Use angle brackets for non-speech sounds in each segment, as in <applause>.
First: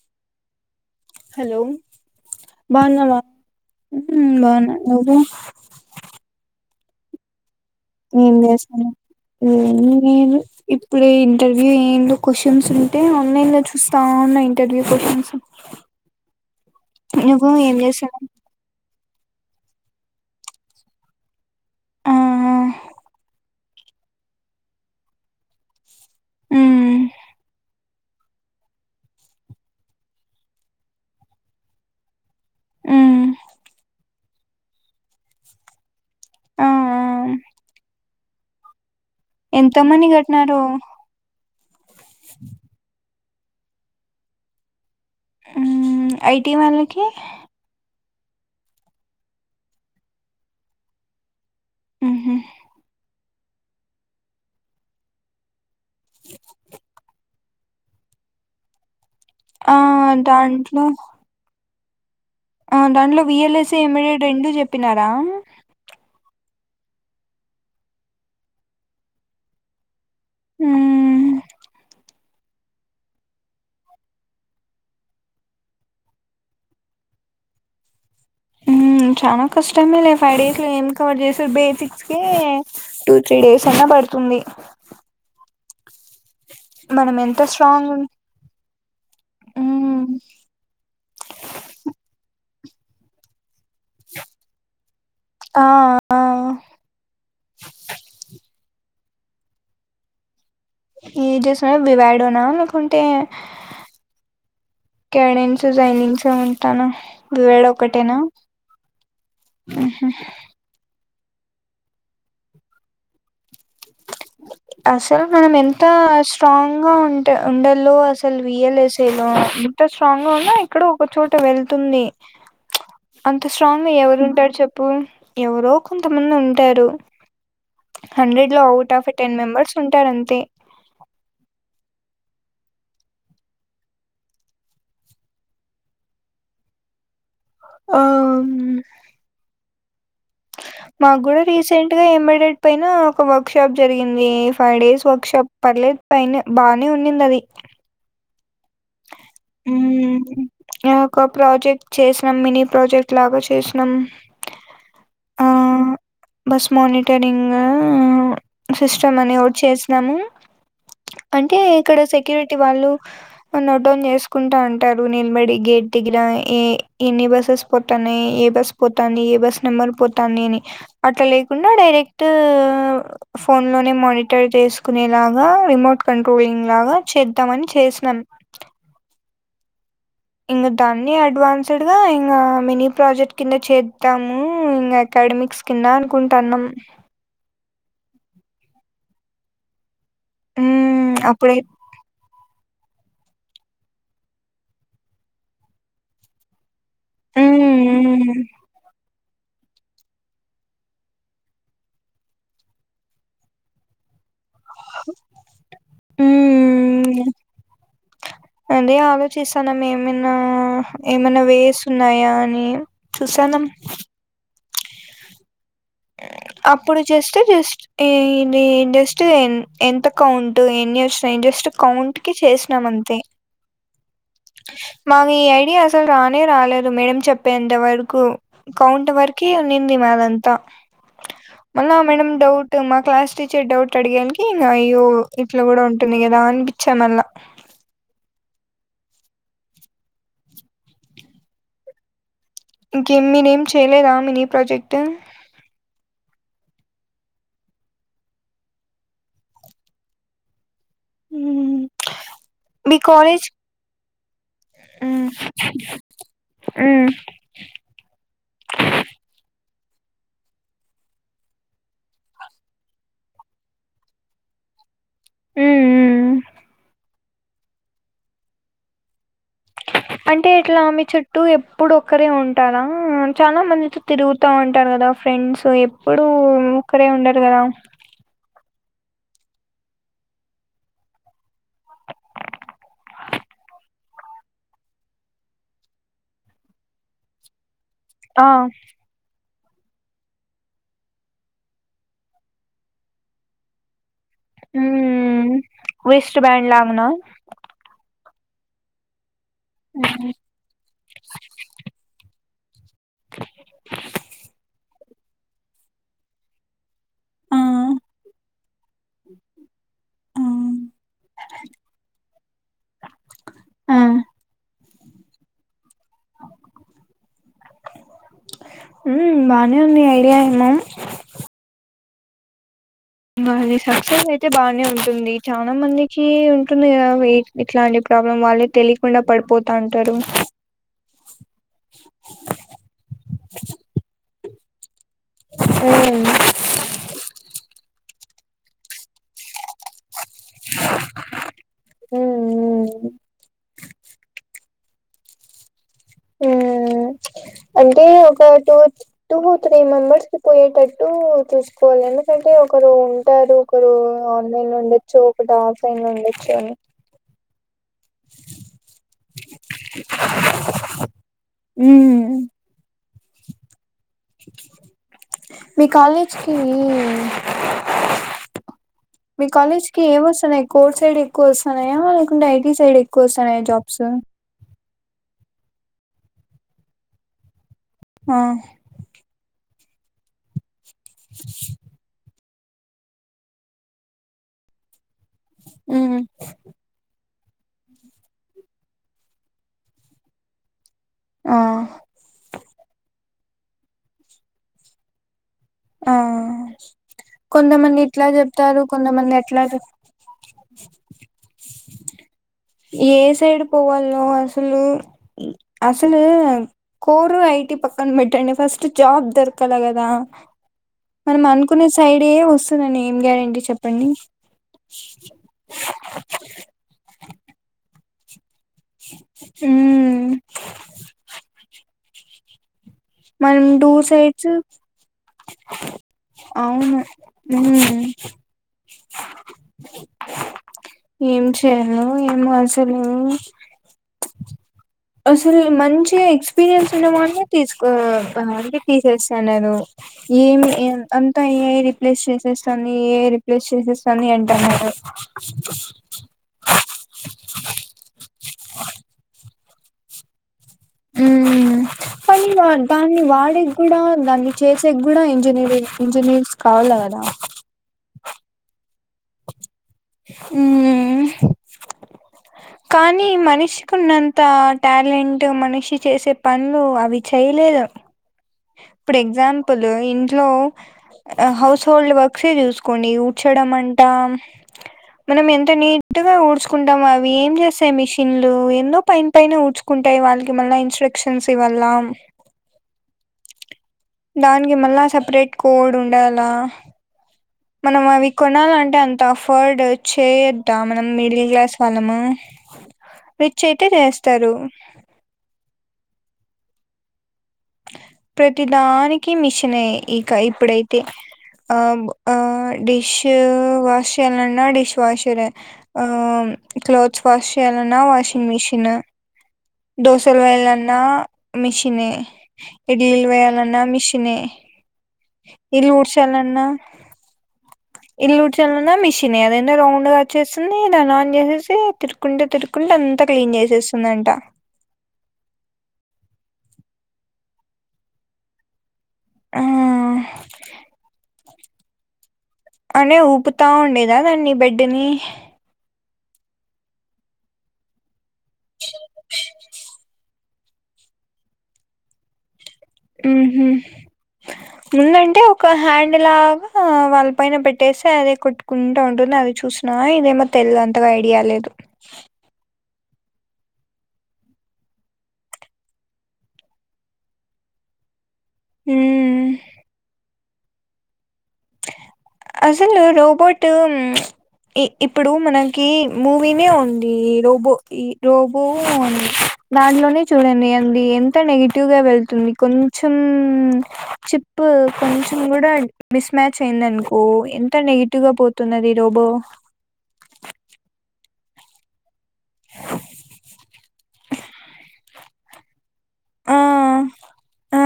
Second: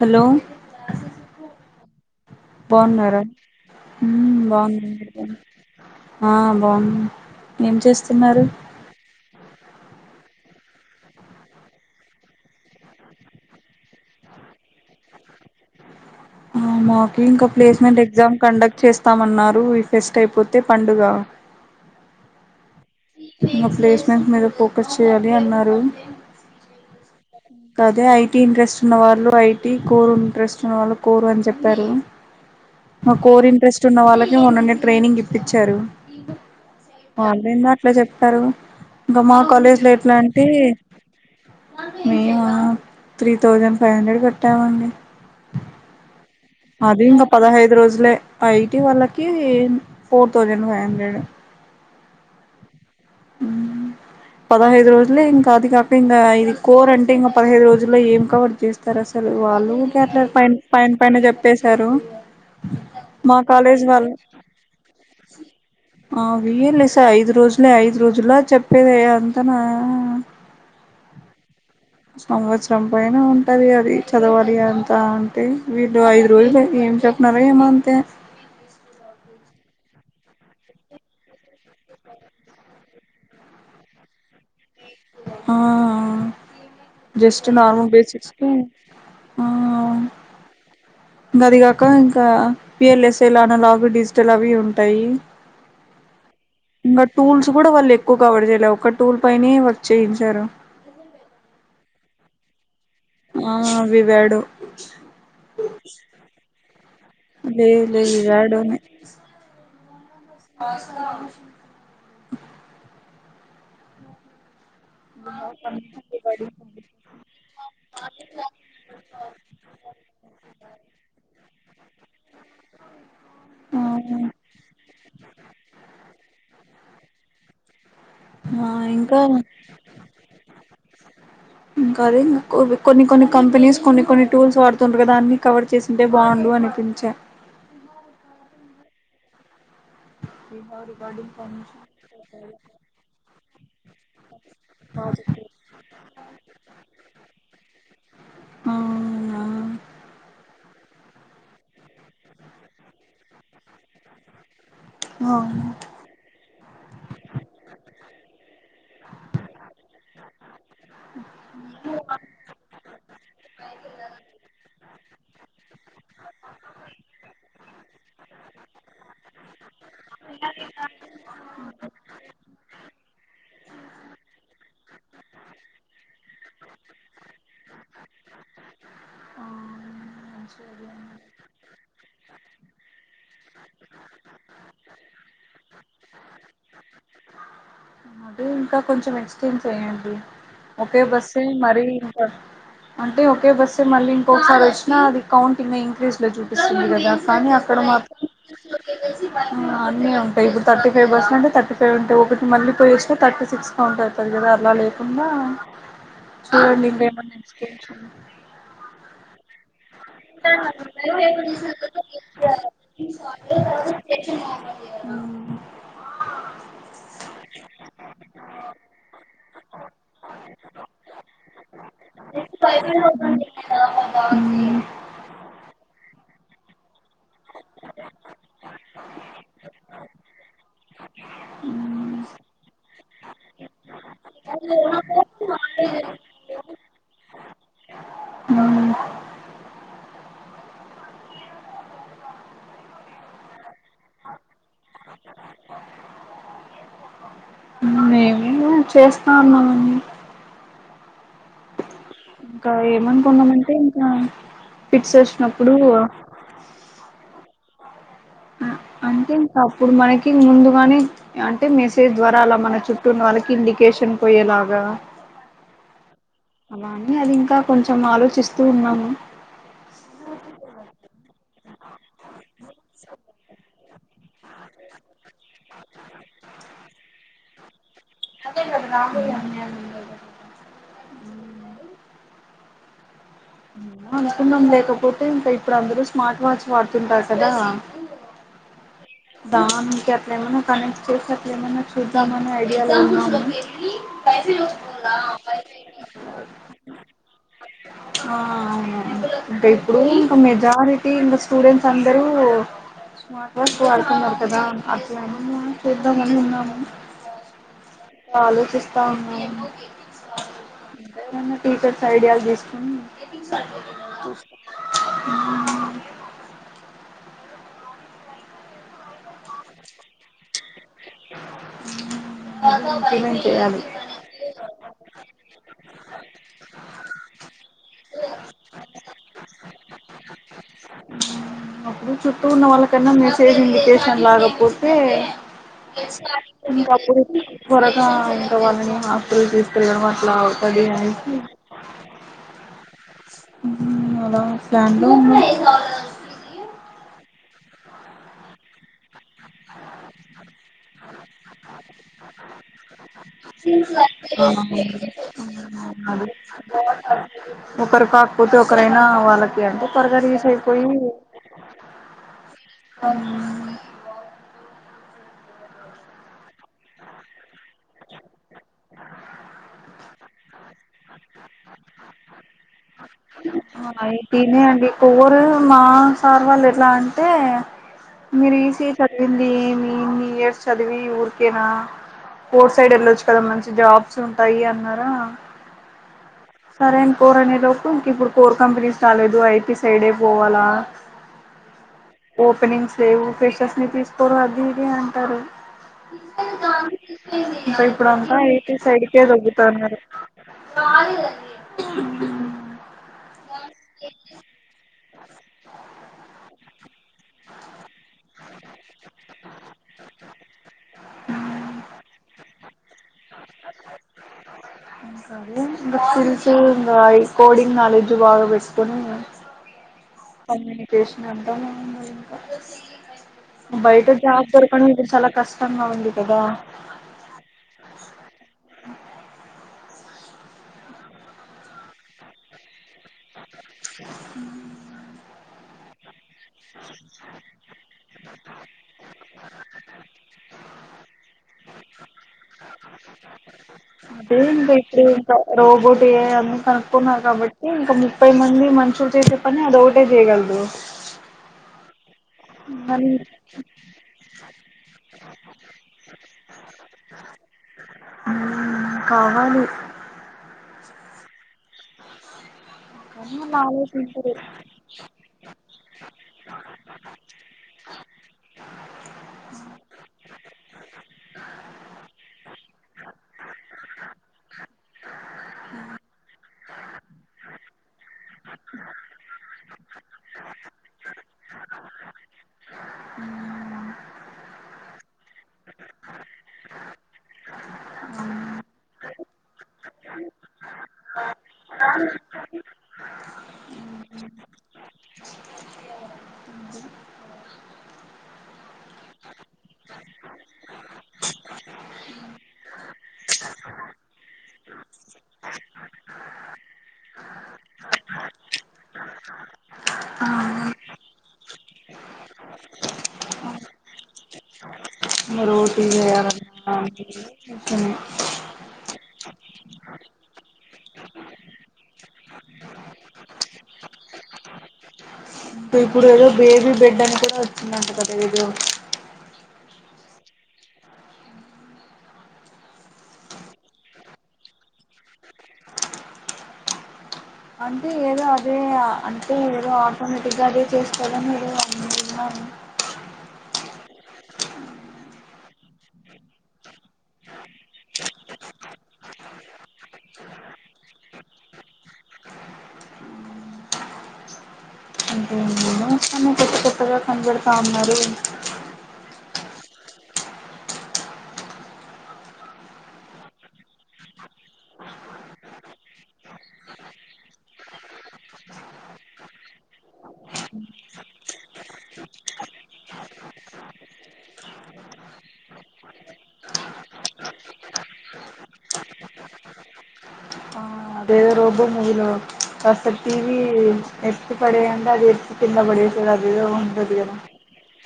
hello hello బాగున్నావా బాగున్నారా ఉమ్ బాగున్నా నువ్వు ఉమ్ ఏం చేస్తున్నారు ఏమి లేదు ఇప్పుడు ఇంటర్వ్యూ ఏందో క్వశ్చన్స్ ఉంటే ఆన్లైన్ లో చూస్తా ఉన్నా ఇంటర్వ్యూ క్వశ్చన్స్ మాకి ఇంకా నువ్వు ఏం ప్లేస్మెంట్ చేస్తున్నావ్ ఎగ్జామ్ కండక్ట్ చేస్త స్తామన్నారు ఈ ఫెస్ట్ అయిపోతే పండుగ ఆ అ ఇంకా ప్లేస్మెంట్స్ మీద ఫోకస్ చేయాలి అన్నారు హ్మ్ <inaudible> అదే ఐటీ ఇంట్రెస్ట్ ఉన్న వాళ్ళు ఐటీ కోరు ఇంట్రెస్ట్ ఉన్న వాళ్ళు కోరు అని చెప్పారు మా హ్మ్ కోర్ ఇంట్రెస్ట్ ఉన్న వాళ్ళకి మే ఉన్నగా ట్రైనింగ్ ఇప్పించారు ఆ ఆ ఆన్లైన్ చెప్పారు ఇంకా మా ఎంత కాలేజ్లో మంది ఎట్లా అంటే కట్టినారు మేము త్రీ థౌజండ్ ఫైవ్ హండ్రెడ్ కట్టామండి హ్మ్ ఐటీ అది వాళ్ళకి ఇంకా పదహైదు రోజులే ఆఐటి వాళ్ళకి ఫోర్ థౌజడ్ ఫైవ్ హ్రడ్ ఉహు పదహైదు రోజులే ఇంకా అది కాక ఇంగ ఇది కోర్ అంటే ఇంగ పదహైదు రోజుల్లో ఏం కవర్ చేస్తారు అస లు వాళ్ళు ఆ వుకే ఆట్ల దాంట్లో పైన పైన చెప్పేసి తరు ఆ దాంట్లో విఎల్ఎస్ ఐ ఎంబెడెడ్ రెండు చెప్పినారా వీ ఎల్ ఎస్ ఐ ఐదు రోజులే ఐదు రోజుల్లో చెప్పేది అంతనా ఉమ్ సంవత్సరం పైన ఉంటది అది చదవాలి అంత అంటే వీళ్ళు ఐదు రోజులు ఏం చెప్పినారో ఏమో అంతే ఉమ్ చన కష్టమ లే ఫైవ్ డేస్ లో ఏమి కవర్ చేసారు బేసిక్స్ కె టూ త్రీ డేస్ అయినా పడుతుంది ఆ మనం ఎంత జస్ట్ స్ట్రాంగ్ నార్మల్ ఉన్ బేసిక్స్ కె ఆ హ్మ్ అవును గది కాక ఇంకా విఎల్ఎస్ ఏలానాలా డిజిటల్ అవి ఉంటాయి ఆ ఆ ఇంగ టూల్స్ కూడా వాళ్ళు ఎక్కువ కవర్ చేయలే ఒక టూల్ పైనియే వర్క్ చేయించారు ఏది చేశారు వివైడోనా లే కుంటే ఆ వివాడో కాడెన్స్ జైలింక్స్ అంటనా లేదు లేదు వివాడో నే ఉహు <inaudible> అసలు మనం ఎంత స్ట్రాంగ్ గా ఉంటె ఉండల్లో అసలు విఎల్ఎస్ఏలో ఎంత స్ట్రాంగ్ గా ఉన్నా యి క్కడో ఒకచోట వెళ్తుంది అంత ఆ స్ట్రాంగ ఎవరు ఉంటరు చెప్పు ఎవరో కొంతమంది ఉంటారు హండ్రెడ్ లో ఆ అవుట్ ఆఫ్ ఇంకా టెన్ మెంబర్స్ ఉంటారు అంతే ఇంకా అదే మో కొన్ని కొన్ని కంపెనీస్ కొన్ని కొన్ని టూల్స్ వాడుతుంటరు కదా అన్ని కవర్ చేసుంటే బావుండు అనిపించ ఆ మ్ మాగ్గుడ రీసెంట్ గా ఎమ్మయిడెట్ పైనా ఒక వర్క్ షాప్ జరిగింది ఫైవ్ డేస్ వర్క్ షాప్ ఆ పర్లేద్ పైన్నె బానే ఉన్నింది అది హూ ఒక ప్రాజెక్ట్ చేసినం మినీ ప్రాజెక్ట్ లాగా చేసినం ఆ అవునా బస్ మానిటరింగా సిస్టమ్ అని ఓట్ చేసినాము అంటే ఇక్కడ సెక్యూరిటీ వాళ్ళు నాట్ డౌన్ చేసుకుంటా అంటారు నిల్బడి గేట్ దగ్గర ఏ ఎన్ని బస్సెస్ పోతన్నయ్ ఏ బస్ పోతంది ఏ బస్ నెంబర్ పోతన్నయ్ అని అట్లా లేకుండా డైరెక్ట్ ఫోన్ లోనే మానిటర్ చేసుకునేలాగా రిమోట్ కంట్రోలింగ్ లాగా చేద్దామని చేసినన్ ఇంగా ఆ దాన్ని అడ్వాన్స్డ్ గా ఇంకా మినీ ప్రాజెక్ట్ కింద చేద్దాము ఇంగా అకైడ్మిక్స్ కింద అనుకుంటన్నాం అదే ఇంకా కొంచెం ఎక్స్టెండ్ వేయండి ఓకే ఉమ్ బస్ అప్పుడే మరి ఇంత అంటే ఒకే బస్ మళ్ళీ ఇంకొసారి అచ్చినా అది కౌంటింగ్ ఇంక్రీజ్ లో చూపిస్తుంది క సాని ఉమ్ అక్కడ మాత్ అన్ని ఉంటయిప్పుడు థర్టీ ఫైవ్ బస్లు అంటే థర్టీ ఫైవ్ ఉంటాయి ఒకటి మళ్ళీ పోయస్తే థర్టీ సిక్స్ గా ఉంటాది త కదా అలా లేకున్నా ఉమ్ చూడండి ఉమ్ ఇంకేమన్నా ఎక్స్ నేమైనా ఏమైనా వేస్ ఉన్నాయా అని చూసానం అవును అప్పుడు చేస్తే జస్ట్ జస్ట్ ఎంత కౌంట్ ఎన్ని వచ్చినాయి జస్ట్ కౌంట్ కి చేసినాం అంతే హూ మాకు ఈ ఐడియా అసలు రానే రాలేదు మేడం చెప్పేంత వరకు కౌంట్ వరకే ఉన్నింది మాదంతా మ్మ్ మన మ్మ్ మేడం డౌట్ మా క్లాస్ టీచర్ డౌట్ అడిగాన్ అయ్యో ఇట్లా కూడా ఉంటుంది గదా అని చెమల మ్మ్ ఇంకేం మీనేం చేయలేదా మీనే ప్రాజెక్ట్ ేమ చేస్తా ఉన్నావీ ఇంకా మీ కాలేజ్ ఏమనుకున్నామంటే ఆ పిట్స ఉమ్ వస్ినప్పుడు ఉమ్ అంటే ఇంకా అప్పుడు మనకి ముందుగానే అంటే మెసేజ్ ద్వారా అలా మన చుట్టూ ఉన్న వాళ్ళకి ఇండికేషన్ పోయేలాగా ఉమ్ ఉమ్ అలా అ అది ఇంకా కొంచెం ఆలోచిస్తూ ఉన్నాము అంటే ఇట్లా ఆమె చుట్ట టూ ఎప్పుడు ఒక్కరే ఉంటారా చాలా మందితో తిరుగుతూ ఉంటారు కదా ఫ్రెండ్స్ ఎప్పుడూ ఒకరే ఉండరు కదా అదేద రాములు అ అనుకున్నాం లేకపోతే ఇంకా ఇప్పుడు అందరూ స్మార్ట్ వాచ్ వాడుతుంటారు కదా ఆ దానికి అట్ల ఏమై కనెక్ట్ చేసి అట్ల ఏమైన్నా చూద్దామని ఐడియాలో ఉన్నాము పైస చూసుకుందా మ్మ్ పైస వెస్ట్ బ్యాండ్ లాగనా ఆ అవును ఇంకా ఇప్పుడు ఇంకా మెజారిటీ ఇంకా స్టూడెంట్స్ అ జరువు మాకు వాళ్క మళ్కదా అట్లానే అద్దామ ఉన్నా ఆ ఆలోచిస్తా ఉన్నాను ఆ టీచర్స్ ఐడియాలు తీసుకుని ఆ ఆ హ బానే ఉంది ఐడియా ఏమో అ కాది సక్సెస్ అయితే బాగానే ఉంటుంది చాలా మంది ఉంటుంది కదా ఇట్లాంటి ప్రాబ్లం వాళ్ళే తెలియకుండా పడిపోతా ఉంటారు ఇ చుట్టూ ఉన్న వాళ్ళకన్నా మెసేజ్ ఇండికేషన్ లాగపో తే మ్మ్ అపుడు పొరా ఎ వాళ్ళని హాస్పిల్ తీసుకెళ్ళడం లావుత బినీ మ్మ్ మ్మ్ మలా ప్యాడులో అంటే ఒక టూ టూ త్రీ మెంబర్స్ పోయేటట్టు చూసుకోవాలి ఎందుకంటే ఒకరు ఉంటారు ఒకరు ఆన్లైన్ లో ఉండచ్చు ఒకటి ఆఫ్లైన్ లో ఉండొచ్చు అని క్కరు కాకపోతే ఒకరైనా వాళ్ళకి అంటే త్వరగా తీసయిపోయి మ్మ్ మీ కాలేజ్కిి మీ కాలేజ్ కి ఏం వస్తున్నాయి కోర్స్ఐడి ఎక్కువ వస్తున్నాయా లేకుంటే ఐటీ సైడ్ ఎక్కువ వస్తున్నాయా జాబ్స్ రు మా సార్ వాళ్ళు ఎలా అంటే ఆ మీరు ఈసీ చదివింది వన్ ఇయర్ చదివి ఊరికేనా పోట్ సైడ్ వెళ్ళొచ్చు కదా మంచి జాబ్స్ ఉంటాయి అన్నారా ఉ సరే అం కోరు అనే లో ఇంక ఇప్పుడు కోర్ కంపెనీస్ రాలేదు ఐటీ సైడే పోవాలా ఆ ఓపెనింగ్స్ ఎం ఫ స్ని తీసుకోరు అది ఇది అంటారు ఆ ఇంకా కొంతమంది ఇట్లా ఇప్పుడంతా ఐటీ చెప్తారు సైడ్కే కొంతమంది ఎట్లా చె ఉ ఏ సైడ్ పోవాలనో అసలు అసలు కోరు ఐటి పక్కన పెట్టండి ఫస్ట్ జాబ్ దొరకాల కదా మనం అనుకునే సైడే వస్తుందని ఏం గ్యారంటీ చెప్పండి ఇంకా అదే ఇంకా స్కిల్స్ ఇంకా ఈ కోడింగ్ క్నోలెడ్జ్ బాగా <unintelligible> ఉం కమ్యూనికేషన్ <unintelligible> <unintelligible> మనం టు బయట జాబ్ సైడ్స్ దొరకడం ఇప్పుడు చాలా కష్టంగా ఉంది కదా అవును ఏం చేయను ఏమో అసలు హ మంచి ఎక్స్పీీరియన్స్ ఉన్న వల్లనే తీస్ <unintelligible> తీసేసా నేను ఏమి అంత <unintelligible> రిప్లేస్ చేసే అదే అండి అంటున్నారు ఇప్పుడు ఇంకా రోబోట్ ఏఐ కనుక్కున్నారు కాబట్టి ఇంకా ముప్పై మంది మనుషులు చేసే పని అదే <unintelligible> చేయగలదు ఉం <unintelligible> మరి దాన్ని వాడేకి కూడా దాన్ని చేసే కూడా ఇంజ <unintelligible> ఇంజనీర్స్ కావాల కదా కావాలి ఉమ్ కానీ వాళ్ళు మనిషికి ఉన్నంత ఆలోచించరు టాలెంట్ మనిషి చేసే పనులు అవి చేయలేదు ఇప్పుడు ఎగ్జాంపుల్ ఇంట్లో హౌస్ హోల్డ్ వర్క్సే చూసుకోండి కూచడం అంట మనం ఎంత నీట్గా ఊడ్చుకుంటాం అవి ఏం చేస్తాయి మిషన్లు ఏందో పైన పైన ఊడ్చుకుంటాయి వాళ్ళకి మళ్ళ ఇన్స్ట్రక్షన్స్ ఇవళ దానికి మల్ల సపరేట్ కోడ్ ఉండాల మనం అవి కొనాలంటే అంత అఫోర్డ్ చేయొద్దా మనం మిడిల్ క్లాస్ వాళ్ళము రిచ్ అయితే చేస్తారు ప్రతి దానికి మిషన్ ఇక ఇప్పుడైతే ఆ ఆ డిష్ వాష్ చేయాలన్నా డిష్ వాషర్ ఆ క్లోత్స్ వాష్ చేయాలన్నా వాషింగ్ మిషిన్ దోసలు వేయాలన మిషనే ఇడిల్ వెయాలన్నా మిషినే ఇల్లు రోటీలు వేలన ఊడ్చాలన్నా <unintelligible> ఇల్లు ఉడచలన మిషనే అదే <unintelligible> రౌండ్గా వచ్చేస్తుంది దన్ని ఆన్ చేసేసి తిరుకుంటే తిరుకుంటే అంతా క్లీన్ చేసేస్తుంది అంట ఇప్పుడు ఏదో బేబీ బెడ్ అని కూడా వచ్చింది అంట కదా ఏదో ఆ అనే ఊపుతా ఉండేదా దాన్ని బెడ్డని అంటే ఏదో అదే అంటే ఏదో ఆటో ఇగాడ చేకోడం మీరు అనుున్నాను ఉ ముందంటే ఒక హ్యాండ్లాగా వాళ్ళ పైన పెట్టేసి అదే కొట్టుకుంటా ఉంటుంది అది చూసినా ఇదేమో తెలిదు అంతగా ఐడియా లేదు కడ తబన్నారు హ అసలు రోబోట్ ఇప్పుడు మనకి మూవీనే ఉంది రోబో ఈ రోబోంది దాంట్లోనే చూడండి అది ఎంత నెగిటివ్గా వెళ్తుంది కొంచెం చిప్ కొంచెం కూడా మిస్ మ్యాచ్ అయిందనుకో ఎంత నెగిటివ్ గా పోతున్నది రోబో ఆ అదేదో రోబో మూవీలో అసలు టీవీ ఎత్చ్చ పడేయం అది ఎ కింద పడే తదిద వది ఆ ఆ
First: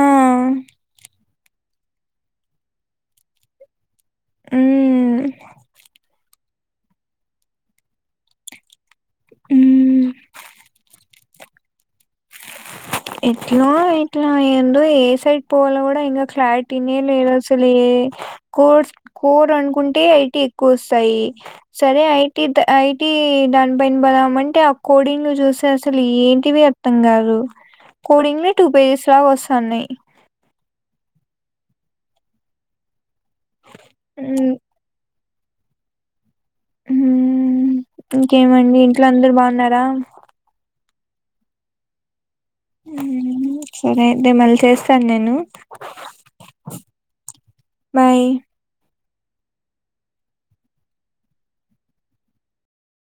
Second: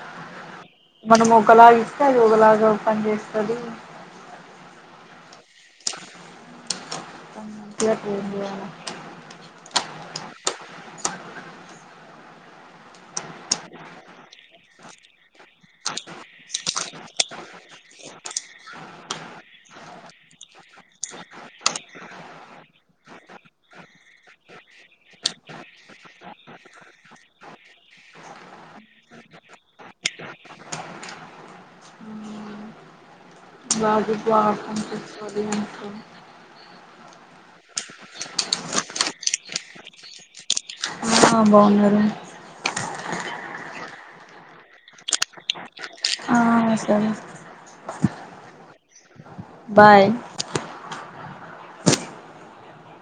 మనం ఒకలాగ ఇస్తే అది ఒకలాగాఓ పని చేస్తుంది అ ంది ఉ ఎట్లా ఎట్లా అయందో ఏ సైడ్ పోవాలో కూడా ఇంకా క్లారిటీనే లేదు అసలు ఏ కోడ్ కోడ్ అనుకుంటే ఐటీ ఎక్కువ వస్తాయి సరే ఐటీ ఐటీ దానిపైన బదం అంటే ఆ కోడింగ్లు చూస్తే అసలు ఏంటివి అర్థం కాదు కోంగ్ టూపేజస రా వసా నయి బాగాీ బ ఉమ్, స్భతో ఇంకేమండి ఇంట్లో అందరు బాగున్నారా బాగున్నారు సరే అయితే మళ్ళీ చేస్తాను నేను ఆ వస్త బాయ్ బాయ్